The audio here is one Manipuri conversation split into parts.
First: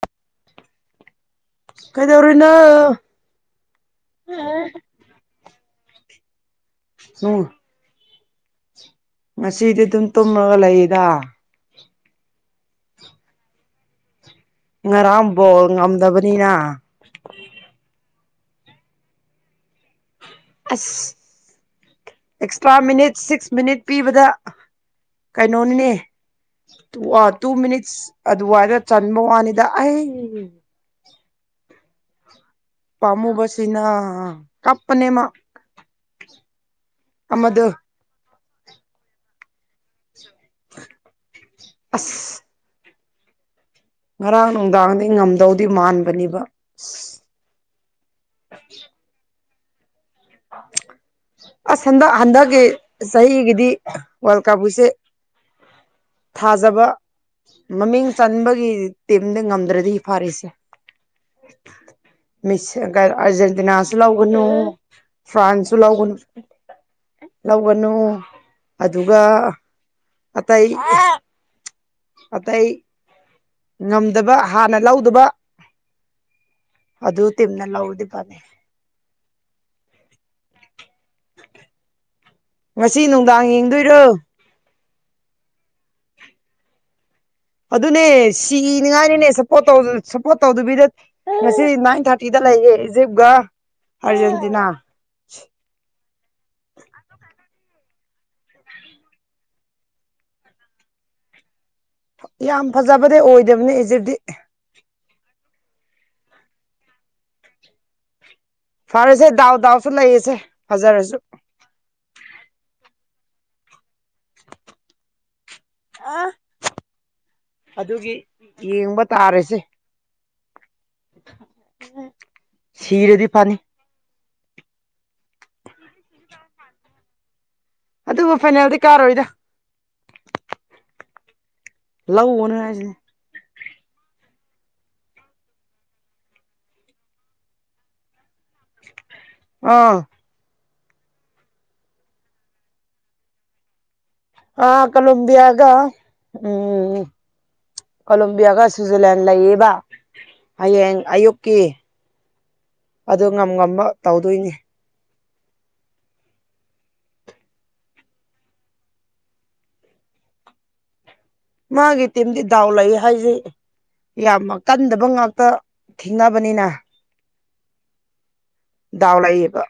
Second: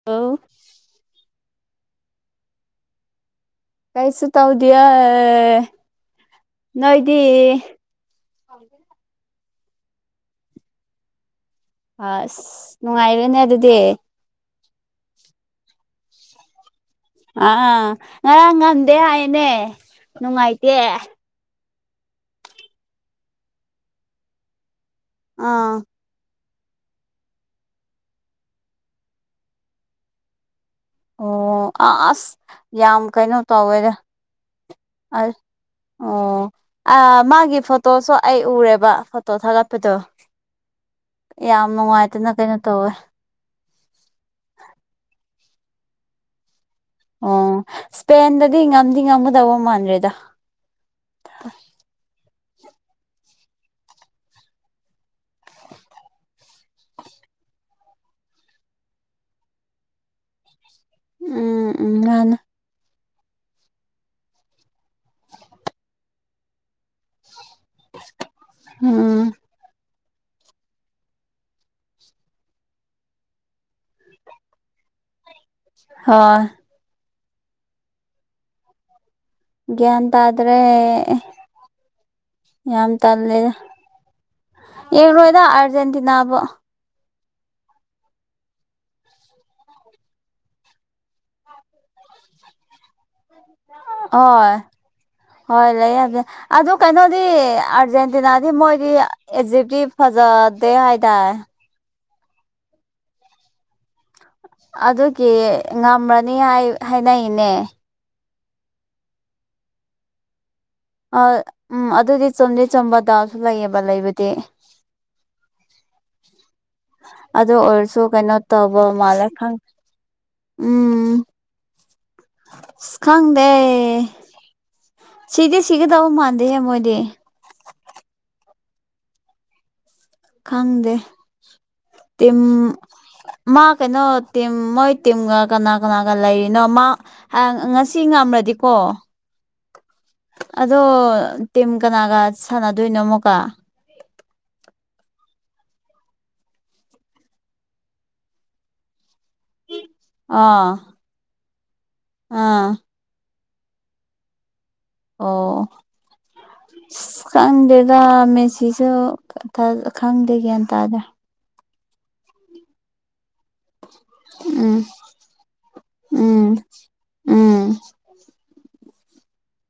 [unintelligible] ꯀꯩꯗꯧꯔꯤꯅꯣ ꯀꯩꯁꯨ ꯇꯧꯗꯤꯌꯥ ꯅꯣꯏꯗꯤ ꯎꯝ [unintelligible] ꯉꯁꯤꯗꯤ ꯑꯗꯨꯝ ꯇꯨꯝꯃꯒ ꯂꯩꯌꯦꯗ ꯑꯁ ꯅꯨꯡꯉꯥꯏꯔꯦꯅꯦ ꯑꯗꯨꯗꯤ ꯉꯔꯥꯡ ꯕꯣꯜ ꯉꯝꯗꯕꯅꯤꯅ ꯑꯥ ꯉꯔꯥꯡ ꯉꯝꯗꯦ ꯍꯥꯏꯅꯦ ꯅꯨꯡꯉꯥꯏꯇ ꯑꯁ ꯑꯦꯛꯁꯇ꯭ꯔꯥ ꯃꯤꯅꯤꯠ ꯁꯤꯛꯁ ꯃꯤꯅꯤꯠ ꯄꯤꯕꯗ ꯑꯥ ꯀꯩꯅꯣꯅꯤꯅꯦ ꯨꯇꯨ ꯃꯤꯅꯤꯠꯁ ꯑꯗꯨꯋꯥꯏꯗ ꯆꯟꯕ ꯋꯥꯅꯤꯗ ꯑꯩ ꯑꯣ ꯑꯁ ꯌꯥꯝ ꯀꯩꯅꯣ ꯄꯥꯝꯃꯨꯕꯁꯤꯅ ꯇꯧꯋꯦꯗ ꯀꯞꯄꯅꯦꯃ ꯑꯣ ꯑ ꯃꯥꯒꯤ ꯑꯃꯗꯣ ꯐꯣꯇꯣꯁꯨ ꯑꯩ ꯎꯔꯦꯕ ꯐꯣꯇꯣ ꯊꯥꯒꯠꯄꯗꯣ ꯌꯥꯝ ꯅꯨꯡꯉꯥꯏꯇꯅ ꯑꯁ ꯀꯩꯅꯣ ꯇꯧꯋꯦ ꯉꯔꯥꯡ ꯅꯨꯡꯗꯥꯡꯗꯤ ꯉꯝꯗꯧꯗꯤ ꯃꯥꯟꯕꯅꯤꯕ ꯑꯣ ꯏꯁꯄꯦꯟꯗꯗꯤ ꯉꯝꯗꯤ ꯉꯝꯒꯗꯧꯕ ꯃꯥꯟꯗ꯭ꯔꯦꯗ [inaudible] ꯑꯁ ꯍꯟꯗꯛ ꯍꯟꯗꯛꯀꯤ ꯆꯍꯤꯒꯤꯗꯤ ꯋꯥꯔꯜ ꯀꯞꯕꯨꯁꯦ ꯊꯥꯖꯕ ꯃꯃꯤꯡ ꯆꯟꯕꯒꯤ ꯇꯤꯝꯗꯤ ꯉꯝꯗ꯭ꯔꯗꯤ ꯐꯥꯔꯤꯁꯦ ꯎꯝ ꯎꯝ ꯃꯥꯅ [unintelligible] ꯑꯔꯖꯦꯟꯇꯤꯅꯥꯁꯨ ꯂꯧꯒꯅꯨ ꯐ꯭ꯔꯥꯟꯁꯁꯨ ꯂꯧꯒꯅꯨ ꯂꯧꯒꯅꯨ ꯑꯗꯨꯒ ꯎꯝ ꯑꯇꯩ [unintelligible] ꯑꯇꯩ ꯉꯝꯗꯕ ꯍꯥꯟꯅ ꯂꯧꯗꯕ ꯍꯣꯏ ꯑꯗꯨ ꯇꯤꯝꯅ ꯂꯧꯔꯗꯤ ꯐꯅꯤ ꯒ꯭ꯌꯥꯟ ꯇꯥꯗ꯭ꯔꯦ ꯌꯥꯝ ꯉꯁꯤ ꯅꯨꯡꯗꯥꯡ ꯇꯜꯂꯦꯗ ꯌꯦꯡꯗꯣꯏꯔꯣ ꯌꯦꯡꯔꯣꯏꯗ ꯑꯔꯖꯦꯟꯇꯤꯅꯥꯕꯨ ꯑꯗꯨꯅꯦ ꯁꯤꯅꯤꯉꯥꯏꯅꯤꯅꯦ ꯁꯞꯄꯣꯔꯠ ꯁꯞꯄꯣꯔꯠ ꯇꯧꯗꯕꯤꯗ ꯉꯁꯤ ꯅꯥꯏꯟ ꯊꯥꯔꯇꯤꯗ ꯂꯩꯌꯦ ꯏꯖꯤꯞꯒ ꯍꯣꯏ ꯍꯣꯏ ꯂꯩ [unintelligible] ꯑꯗꯨ ꯀꯩꯅꯣꯗꯤ ꯑꯥꯔꯖꯦꯟꯇꯤꯅꯥꯗꯤ ꯃꯣꯏꯒꯤ ꯑꯦꯖꯤꯞꯤ ꯐꯖꯗꯦ ꯍꯥꯏꯗꯥꯏ ꯌꯥꯝ ꯐꯖꯕꯗꯤ ꯑꯣꯏꯗꯕꯅꯦ ꯏꯖꯤꯞꯗꯤ ꯑꯗꯨꯒꯤ ꯉꯝꯃꯅꯤ ꯍꯥꯏꯅꯩꯅꯦ ꯐꯔꯦꯁꯦ ꯗꯥꯎꯗꯥꯎꯁꯨ ꯂꯩꯌꯦꯁꯦ ꯐꯖꯔꯁꯨ ꯑ ꯎꯝ ꯑꯗꯨꯗꯤ ꯆꯨꯝꯗꯤ ꯆꯨꯝꯕ ꯗꯥꯎꯁꯨ ꯂꯩꯌꯦꯕ ꯂꯩꯕꯗꯤ ꯑꯗꯣ ꯑꯣꯏꯔꯁꯨ ꯑꯗꯨꯒꯤ ꯀꯩꯅꯣ ꯇꯧꯕ ꯌꯦꯡꯕ ꯃꯥꯂ ꯈꯪ ꯇꯥꯔꯦꯁꯦ ꯎꯝ ꯑꯁ ꯁꯤꯔꯗꯤ ꯈꯪꯗꯦ ꯐꯅꯤ ꯁꯤꯗꯤ ꯁꯤꯒꯗꯧ ꯃꯥꯟꯗꯦꯍꯦ ꯃꯣꯏꯗꯤ ꯑꯗꯨꯕꯨ ꯐꯥꯏꯅꯥꯜꯗꯤ ꯀꯥꯔꯣꯏꯗ ꯈꯪꯗꯦ ꯇꯤꯝ ꯂꯧꯑꯣꯅ ꯍꯥꯏꯁꯤꯅꯦ ꯃꯥ ꯀꯩꯅꯣ ꯇꯤꯝ ꯃꯣꯏ ꯇꯤꯝꯒ ꯀꯅꯥ ꯀꯅꯥꯒ ꯂꯩꯔꯤꯅꯣ ꯃꯥ ꯑ ꯉꯁꯤ ꯉꯝꯂꯗꯤꯀꯣ ꯑꯥ ꯑꯗꯣ ꯇꯤꯝ ꯀꯅꯥꯒ ꯁꯥꯟꯅꯗꯣꯏꯅꯣ ꯑꯃꯨꯛꯀ ꯑ ꯀꯂꯝꯕ ꯌꯥꯒ ꯎꯝ ꯀꯂꯦꯝꯕꯤꯤꯌꯥꯒ ꯁ꯭ꯤꯖꯔꯂꯦꯟ ꯂꯑꯕ ꯑꯥ ꯍꯌꯦꯡ ꯑꯌꯨꯛꯀꯤ ꯑꯥ ꯑꯗꯨ ꯉꯝ ꯉꯝꯕ ꯇꯧꯗꯣꯏꯅꯤ ꯑꯣ ꯑꯁ ꯈꯪꯗꯦꯗ ꯃꯦꯁꯤꯤꯁꯨ ꯈꯪꯗꯦ ꯒ꯭ꯌꯥꯟ ꯇꯥꯗ꯭ꯔ ꯃꯥꯒꯤ ꯇꯤꯝꯗꯤ ꯗꯥꯎ ꯂꯩ ꯍꯥꯏꯁꯩ ꯌꯥꯝ ꯎꯝ ꯀꯟꯗꯕ ꯉꯥꯛꯇ ꯎꯝ ꯊꯦꯡꯅꯕꯅꯤꯅ ꯎꯝ ꯗꯗꯥꯥꯎ ꯂꯩꯌꯦꯕ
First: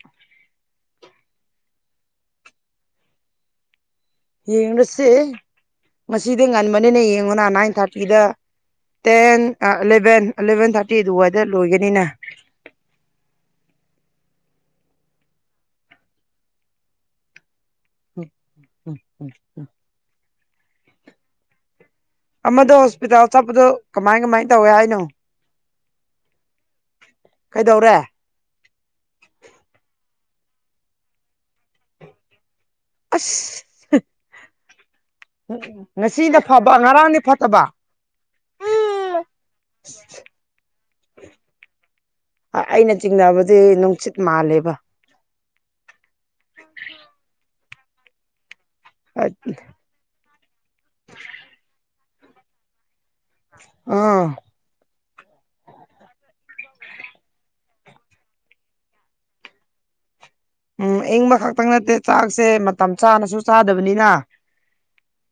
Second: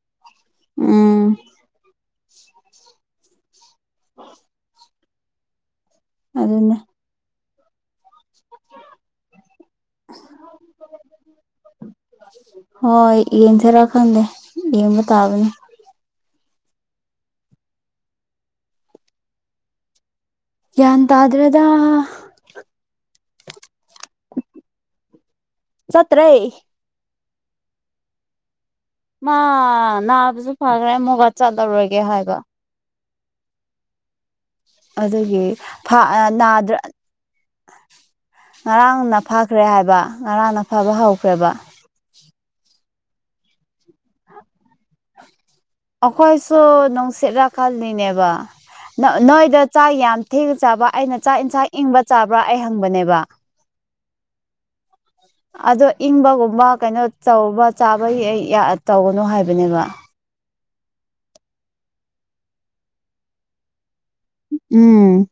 ꯎꯝ ꯌꯦ ꯁꯤ ꯃꯁꯤꯗꯤ ꯑꯗꯨꯅꯦ ꯉꯟꯕꯅꯤꯅꯦ ꯌꯦꯡꯉꯨꯅ ꯅꯥꯏꯟ ꯊꯥꯔꯇꯤꯗ ꯇꯦꯟ ꯑꯦꯂꯚꯦꯟ ꯑꯦꯂꯚꯦꯟ ꯊꯥꯔꯇꯤ ꯑꯗꯨꯋꯥꯏꯗ ꯂꯣꯏꯒꯅꯤꯅ ꯍꯣꯏ ꯌꯦꯡꯊꯔꯛꯀꯥꯟꯗꯦ ꯌꯦꯡꯕ ꯇꯥꯕꯅꯤ ꯎꯝ ꯎꯝ ꯎꯝ ꯎꯝ ꯌꯥ ꯇꯗ꯭ꯔꯗ ꯑꯃꯗ ꯍꯣꯁꯄꯤꯇꯥꯜ ꯆꯠꯄꯗꯣ ꯀꯃꯥꯏ ꯀꯃꯥꯏꯅ ꯇꯧꯏꯦ ꯍꯥꯏꯅꯣ ꯆꯠꯇ꯭ꯔꯦ ꯀꯩꯗꯧꯔꯦ ꯃꯥ ꯅꯥꯕꯁꯨ ꯐꯈ꯭ꯔꯦ ꯃꯨꯒꯥ ꯆꯠꯂꯔꯒꯦ ꯍꯥꯏꯕ ꯑꯁ ꯑꯗꯨꯒꯤ ꯉꯁꯤꯅ ꯐꯕ ꯅꯥꯗ꯭ꯔ ꯉꯔꯥꯡꯗꯤ ꯐꯠꯇꯕ ꯉꯔꯥꯡꯅ ꯐꯈ꯭ꯔꯦ ꯍꯥꯏꯕ ꯉꯔꯥꯡꯅ ꯐꯕ ꯍꯧꯈ꯭ꯔꯦꯕ ꯑꯩꯅ ꯆꯤꯡꯅꯕꯗꯤ ꯅꯨꯡꯁꯤꯠ ꯃꯥꯜꯂꯦꯕ ꯑꯩꯈꯣꯏꯁꯨꯣ ꯅꯨꯡꯁꯤꯠ ꯔꯀꯥꯜꯅꯤꯅꯦꯕ ꯅꯣꯏꯗ ꯆꯥꯛ ꯌꯥꯝ ꯊꯦꯡꯅ ꯆꯥꯕ ꯑꯩꯅ ꯆꯥꯛ ꯏꯟꯁꯥꯡ ꯏꯪꯕ ꯆꯥꯕ꯭ꯔꯥ ꯑꯩ ꯍꯪꯕꯅꯦꯕ ꯑꯥ ꯑꯗꯣ ꯏꯪꯕꯒꯨꯝꯕ ꯀꯩꯅꯣ ꯇꯧꯕ ꯆꯥꯕꯒꯤ ꯇꯧꯒꯅꯨ ꯍꯥꯏꯕꯅꯦꯕ ꯎꯝ ꯏꯪꯕ ꯈꯛꯇꯪ ꯅꯠꯇꯦ ꯆꯥꯛꯁꯦ ꯃꯇꯝ ꯆꯥꯅꯁꯨ ꯆꯥꯗꯕꯅꯤꯅ ꯎꯝ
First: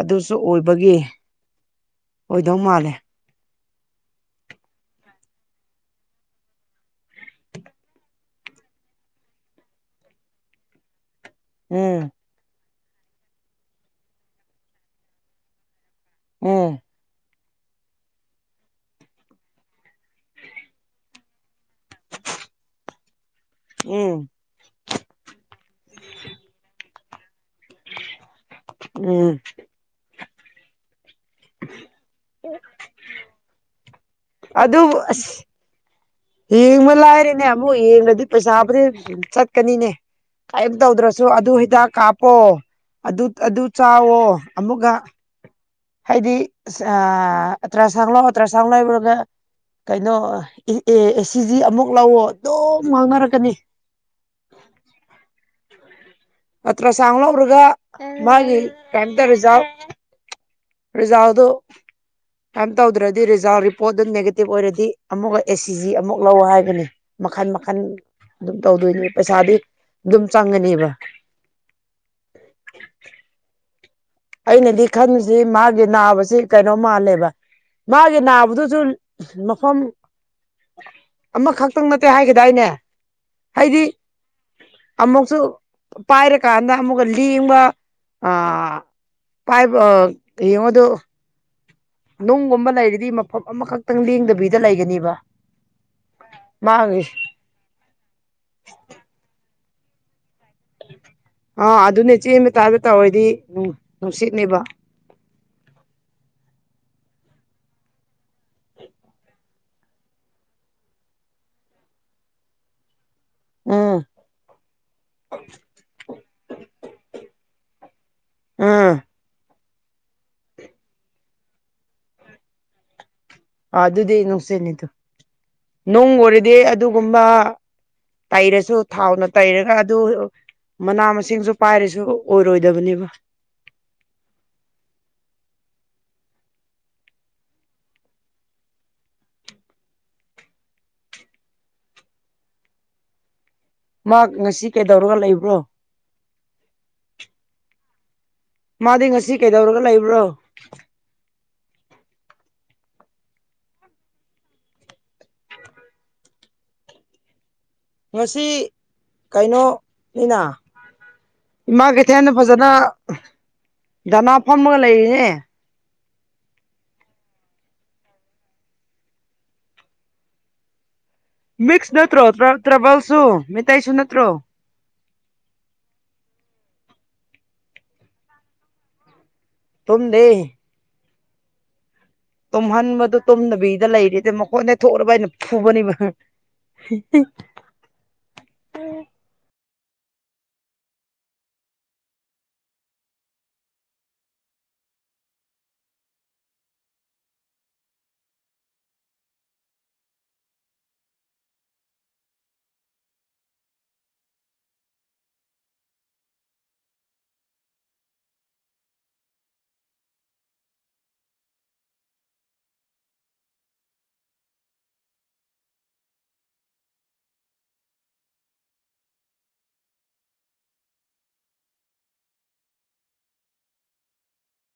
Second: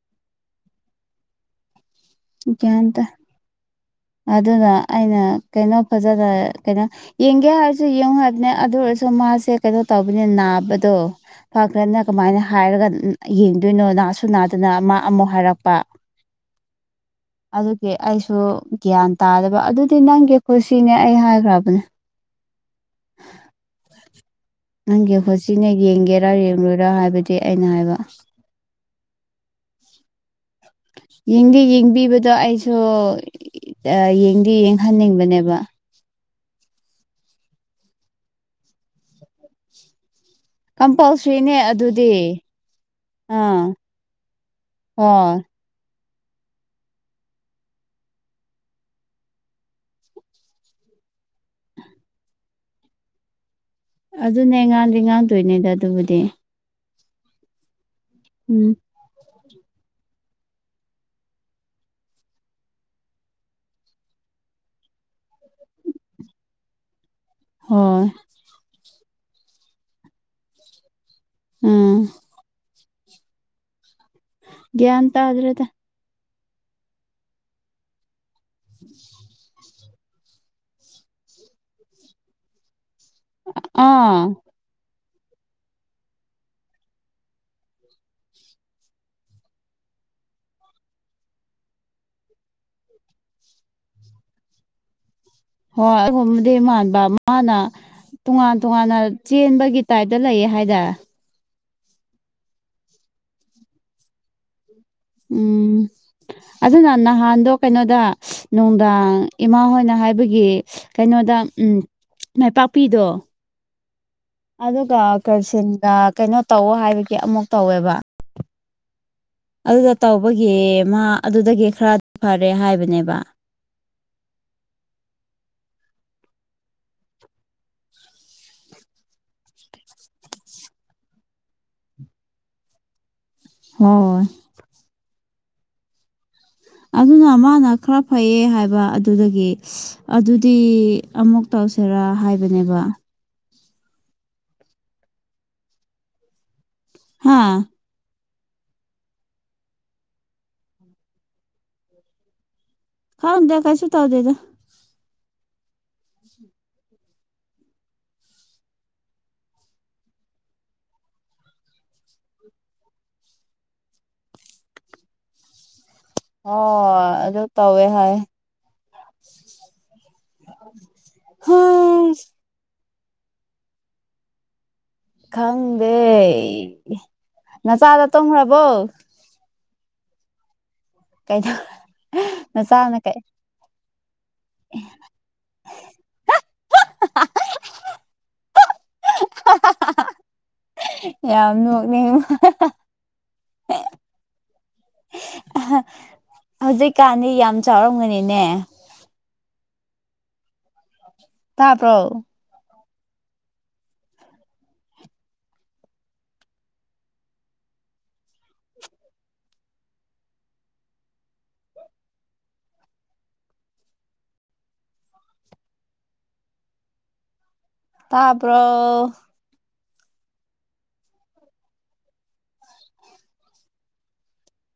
ꯑꯗꯨꯁꯨ ꯑꯣꯏꯕꯒꯤ ꯑꯣꯏꯗꯧ ꯒ꯭ꯌꯥꯟ ꯃꯥꯜꯂꯦ ꯇ ꯑꯗꯨꯅ ꯑꯩꯅ ꯀꯩꯅꯣ ꯐꯖꯅ ꯀꯩꯅꯣ ꯌꯦꯡꯒꯦ ꯍꯥꯏꯔꯁꯨ ꯌꯦꯡꯉꯨ ꯍꯥꯏꯕꯅꯦ ꯑꯗꯨ ꯑꯣꯏꯔꯁꯨ ꯃꯥꯁꯦ ꯀꯩꯅꯣ ꯇꯧꯕꯅꯦ ꯅꯥꯕꯗꯣ ꯎꯝ ꯐꯥꯛꯇꯅ ꯀꯃꯥꯏꯅ ꯍꯥꯏꯔꯒ ꯌꯦꯡꯗꯣꯏꯅꯣ ꯅꯥꯁꯨ ꯅꯥꯗꯅ ꯃꯥ ꯑꯃꯨꯛ ꯍꯥꯏꯔꯛꯄ ꯎꯝ ꯑꯗꯨꯒꯤ ꯑꯩꯁꯨ ꯒ꯭ꯌꯥꯟ ꯇꯥꯗꯕ ꯑꯗꯨꯗꯤ ꯅꯪꯒꯤ ꯈꯨꯁꯤꯅꯦ ꯑꯩ ꯍꯥꯏꯈ꯭ꯔꯕꯅꯦ ꯎꯝ ꯅꯪꯒꯤ ꯍꯣꯠꯁꯤꯅꯦ ꯌꯦꯡꯒꯦꯔꯥ ꯌꯦꯡꯂꯡꯣꯏꯔꯥ ꯍꯥꯏꯕꯗꯤ ꯑꯩꯅ ꯍꯥꯏꯕ ꯎꯝ ꯌꯦꯡꯗꯤ ꯌꯦꯡꯕꯤꯕꯗꯣ ꯑꯩꯁꯨ ꯌꯦꯡꯗꯤ ꯑꯗꯨꯕꯨ ꯑꯁ ꯌꯦꯡꯍꯟꯅꯤꯡꯕꯅꯦꯕ ꯌꯦꯡꯕ ꯂꯥꯏꯔꯦꯅꯦ ꯑꯃꯨꯛ ꯌꯦꯡꯉꯗꯤ ꯄꯩꯁꯥꯕꯨꯗꯤ ꯆꯠꯀꯅꯤꯅꯦ ꯀꯔꯤꯝ ꯇꯧꯗ꯭ꯔꯁꯨ ꯑꯗꯨ ꯀꯝꯄꯜꯁꯔꯤꯅꯦ ꯍꯤꯗꯥꯛ ꯑꯗꯨꯗꯤ ꯀꯥꯞꯄꯣ ꯑꯗꯨ ꯑꯗꯨ ꯑꯥ ꯆꯥꯋꯣ ꯑꯃꯨꯛꯀ ꯍꯣꯏ ꯍꯥꯏꯗꯤ ꯇ꯭ꯔꯁꯥꯡ ꯂꯑꯣ ꯇ꯭ꯔꯁꯥꯡ ꯂꯨꯔꯒ ꯀꯩꯅꯣ ꯑꯦ ꯑꯦ ꯁꯤꯖꯤ ꯑꯃꯨꯛ ꯂꯥꯛꯑꯣ ꯑꯗꯨꯝ ꯉꯥꯡꯅꯔꯛꯀꯅꯤ ꯑꯗꯨꯅꯦ ꯉꯥꯡꯗ ꯉꯥꯡꯗꯣꯏꯅꯦꯗ ꯑꯗꯨꯕꯨꯗꯤ ꯑꯠꯇ꯭ꯔ ꯆꯥꯡꯒꯂꯣ ꯃꯔꯒ ꯃꯥꯒꯤ ꯎꯝ ꯀꯇ ꯔꯔꯤꯖꯥ ꯔꯤꯖꯥꯎꯗꯣ ꯀꯝ ꯇꯧꯗ꯭ꯔꯗꯤ ꯔꯤꯖꯜꯠ ꯔꯤꯄꯣꯔꯠ ꯑꯗꯨ ꯅꯦꯒꯦꯇꯤꯚ ꯑꯣꯏꯔꯗꯤ ꯑꯃꯨꯛꯀ ꯑꯦ ꯁꯤ ꯖꯤ ꯑꯃꯨꯛ ꯂꯧ ꯍꯥꯏꯕꯅꯤ ꯃꯈꯟ ꯃꯈꯟ ꯍꯣꯏ ꯑꯗꯨꯝ ꯇꯧꯗꯣꯏꯅꯤ ꯄꯩꯁꯥꯗꯤ ꯑꯗꯨꯝ ꯆꯪꯒꯅꯦꯕ ꯎꯝ ꯑꯩꯅꯗꯤ ꯒ꯭ꯌꯥꯟ ꯈꯟꯕꯁꯤ ꯇꯥꯗ꯭ꯔꯦꯗ ꯃꯥꯒꯤ ꯅꯥꯕꯁꯤ ꯀꯩꯅꯣ ꯃꯥꯜꯂꯦꯕ ꯃꯥꯒꯤ ꯅꯥꯕꯗꯨꯁꯨ ꯃꯐꯝ ꯑꯃꯈꯛꯇꯪ ꯅꯠꯇꯦ ꯍꯥꯏꯒꯗꯏꯅꯦ ꯍꯥꯏꯗꯤ ꯑꯥ ꯑꯃꯨꯛꯁꯨ ꯄꯥꯏꯔꯀꯥꯟꯗ ꯑꯃꯨꯛꯀ ꯂꯦꯡꯕ ꯑ ꯄꯥꯏꯕ ꯌꯦꯡꯉꯗ ꯅꯨꯡꯒꯨꯝꯕ ꯂꯩꯔꯗꯤ ꯃꯐꯝ ꯑꯃꯈꯛꯇꯪ ꯂꯦꯡꯗꯕꯤꯗ ꯂꯩꯒꯅꯤꯕ ꯍꯣꯏ ꯑꯗꯨꯒꯨꯝꯕꯗꯤ ꯃꯥꯟꯕ ꯃꯥꯒꯤ ꯃꯥꯅ ꯇꯣꯉꯥꯟ ꯇꯣꯉꯥꯟꯅ ꯆꯦꯟꯕꯒꯤ ꯇꯥꯏꯞꯇ ꯂꯩꯌꯦ ꯍꯥꯏ ꯗ ꯑꯥ ꯑꯗꯨꯅꯦ ꯆꯦꯟꯕ ꯇꯥꯕ ꯇꯧꯔꯗꯤ ꯅꯨꯡꯁꯤꯠꯅꯦꯕ ꯎꯝ ꯑꯗꯨꯅ ꯅꯍꯥꯟꯗꯣ ꯀꯩꯅꯣꯗ ꯅꯨꯡꯗꯥꯡ ꯏꯃꯥ ꯍꯣꯏꯅ ꯍꯥꯏꯕꯒꯤ ꯀꯩꯅꯣꯗ ꯎꯝ ꯃꯥꯏꯄꯥꯛꯄꯤꯗꯣ ꯎꯝ ꯑꯗꯨꯒ ꯀꯩꯁꯤꯜꯒ ꯀꯩꯅꯣ ꯇꯧ ꯍꯥꯏꯕꯒꯤ ꯑꯃꯨꯛ ꯇꯧꯋꯦꯕ ꯎꯝ ꯑꯗꯨꯗ ꯇꯧꯕꯒꯤ ꯃꯥ ꯑꯗꯨꯗꯒꯤ ꯈꯔ ꯐꯔꯦ ꯍꯥꯏꯕꯅꯦꯕ ꯑ ꯑꯗꯨꯗꯤ ꯅꯨꯡꯁꯤꯠꯅꯤꯗ ꯅꯣꯡ ꯑꯣꯏꯔꯗꯤ ꯑꯗꯨꯒꯨꯝꯕ ꯇꯩꯔꯁꯨ ꯊꯥꯎꯅ ꯇꯩꯔꯒ ꯑꯗꯨ ꯃꯅꯥ ꯃꯁꯤꯡꯁꯨ ꯄꯥꯏꯔꯁꯨ ꯑꯣꯏꯔꯣꯏꯗꯕꯅꯦꯕ ꯍꯣꯏ ꯑꯗꯨꯅ ꯃꯥꯅ ꯈꯔ ꯐꯩꯌꯦ ꯍꯥꯏꯕ ꯑꯗꯨꯗꯒꯤ ꯑꯗꯨꯗꯤ ꯑꯃꯨꯛ ꯇꯧꯁꯤꯔꯥ ꯍꯥꯏꯕꯅꯦꯕ ꯃꯥ ꯉꯁꯤ ꯀꯩꯗꯧꯔꯒ ꯂꯩꯕ꯭ꯔꯣ ꯍꯥꯥ ꯃꯥꯗꯤ ꯉꯁꯤ ꯀꯩꯗꯧꯔꯒ ꯂꯩꯕ꯭ꯔꯣ ꯈꯥꯎꯗꯦ ꯀꯥꯏꯁꯨ ꯇꯥꯎꯗꯦꯗ ꯉꯁꯤ ꯀꯩꯅꯣꯅꯤꯅ ꯏꯃꯥ ꯀꯩꯊꯦꯜꯅ ꯐꯖꯅ ꯗꯅꯥ ꯐꯝꯃꯒ ꯂꯩꯔꯤꯅꯦ ꯑꯣ ꯑꯗꯨ ꯇꯧꯋꯦ ꯍꯥꯏ ꯃꯤꯛꯁ ꯅꯠꯇ꯭ꯔꯣ ꯍꯁ ꯇ꯭ꯔꯥꯕꯜꯁꯨ ꯃꯤꯇꯩꯁꯨ ꯅꯠꯇ꯭ꯔꯣ ꯈꯪꯗꯦ ꯅꯆꯥꯗ ꯇꯣꯡꯈ꯭ꯔꯕꯣ ꯇꯨꯡꯗꯤ [unintelligible] ꯅꯆꯥꯅ ꯀꯩ ꯇꯨꯝꯍꯟꯕꯗꯨ ꯇꯨꯝꯗꯕꯤꯗ ꯂꯩꯔꯤꯗ ꯃꯈꯣꯏꯗ ꯊꯣꯛꯔꯕ ꯑꯩꯅ ꯐꯨꯕꯅꯤꯕ [unintelligible] ꯌꯥꯝ ꯅꯣꯛꯅꯤꯡꯕ [unintelligible] ꯍꯧꯖꯤꯛꯀꯥꯟꯗꯤ ꯌꯥꯝ ꯆꯥꯎꯔꯝꯒꯅꯤꯅꯦ ꯇꯥꯄ꯭ꯔꯣ ꯇꯄ꯭ꯔꯣ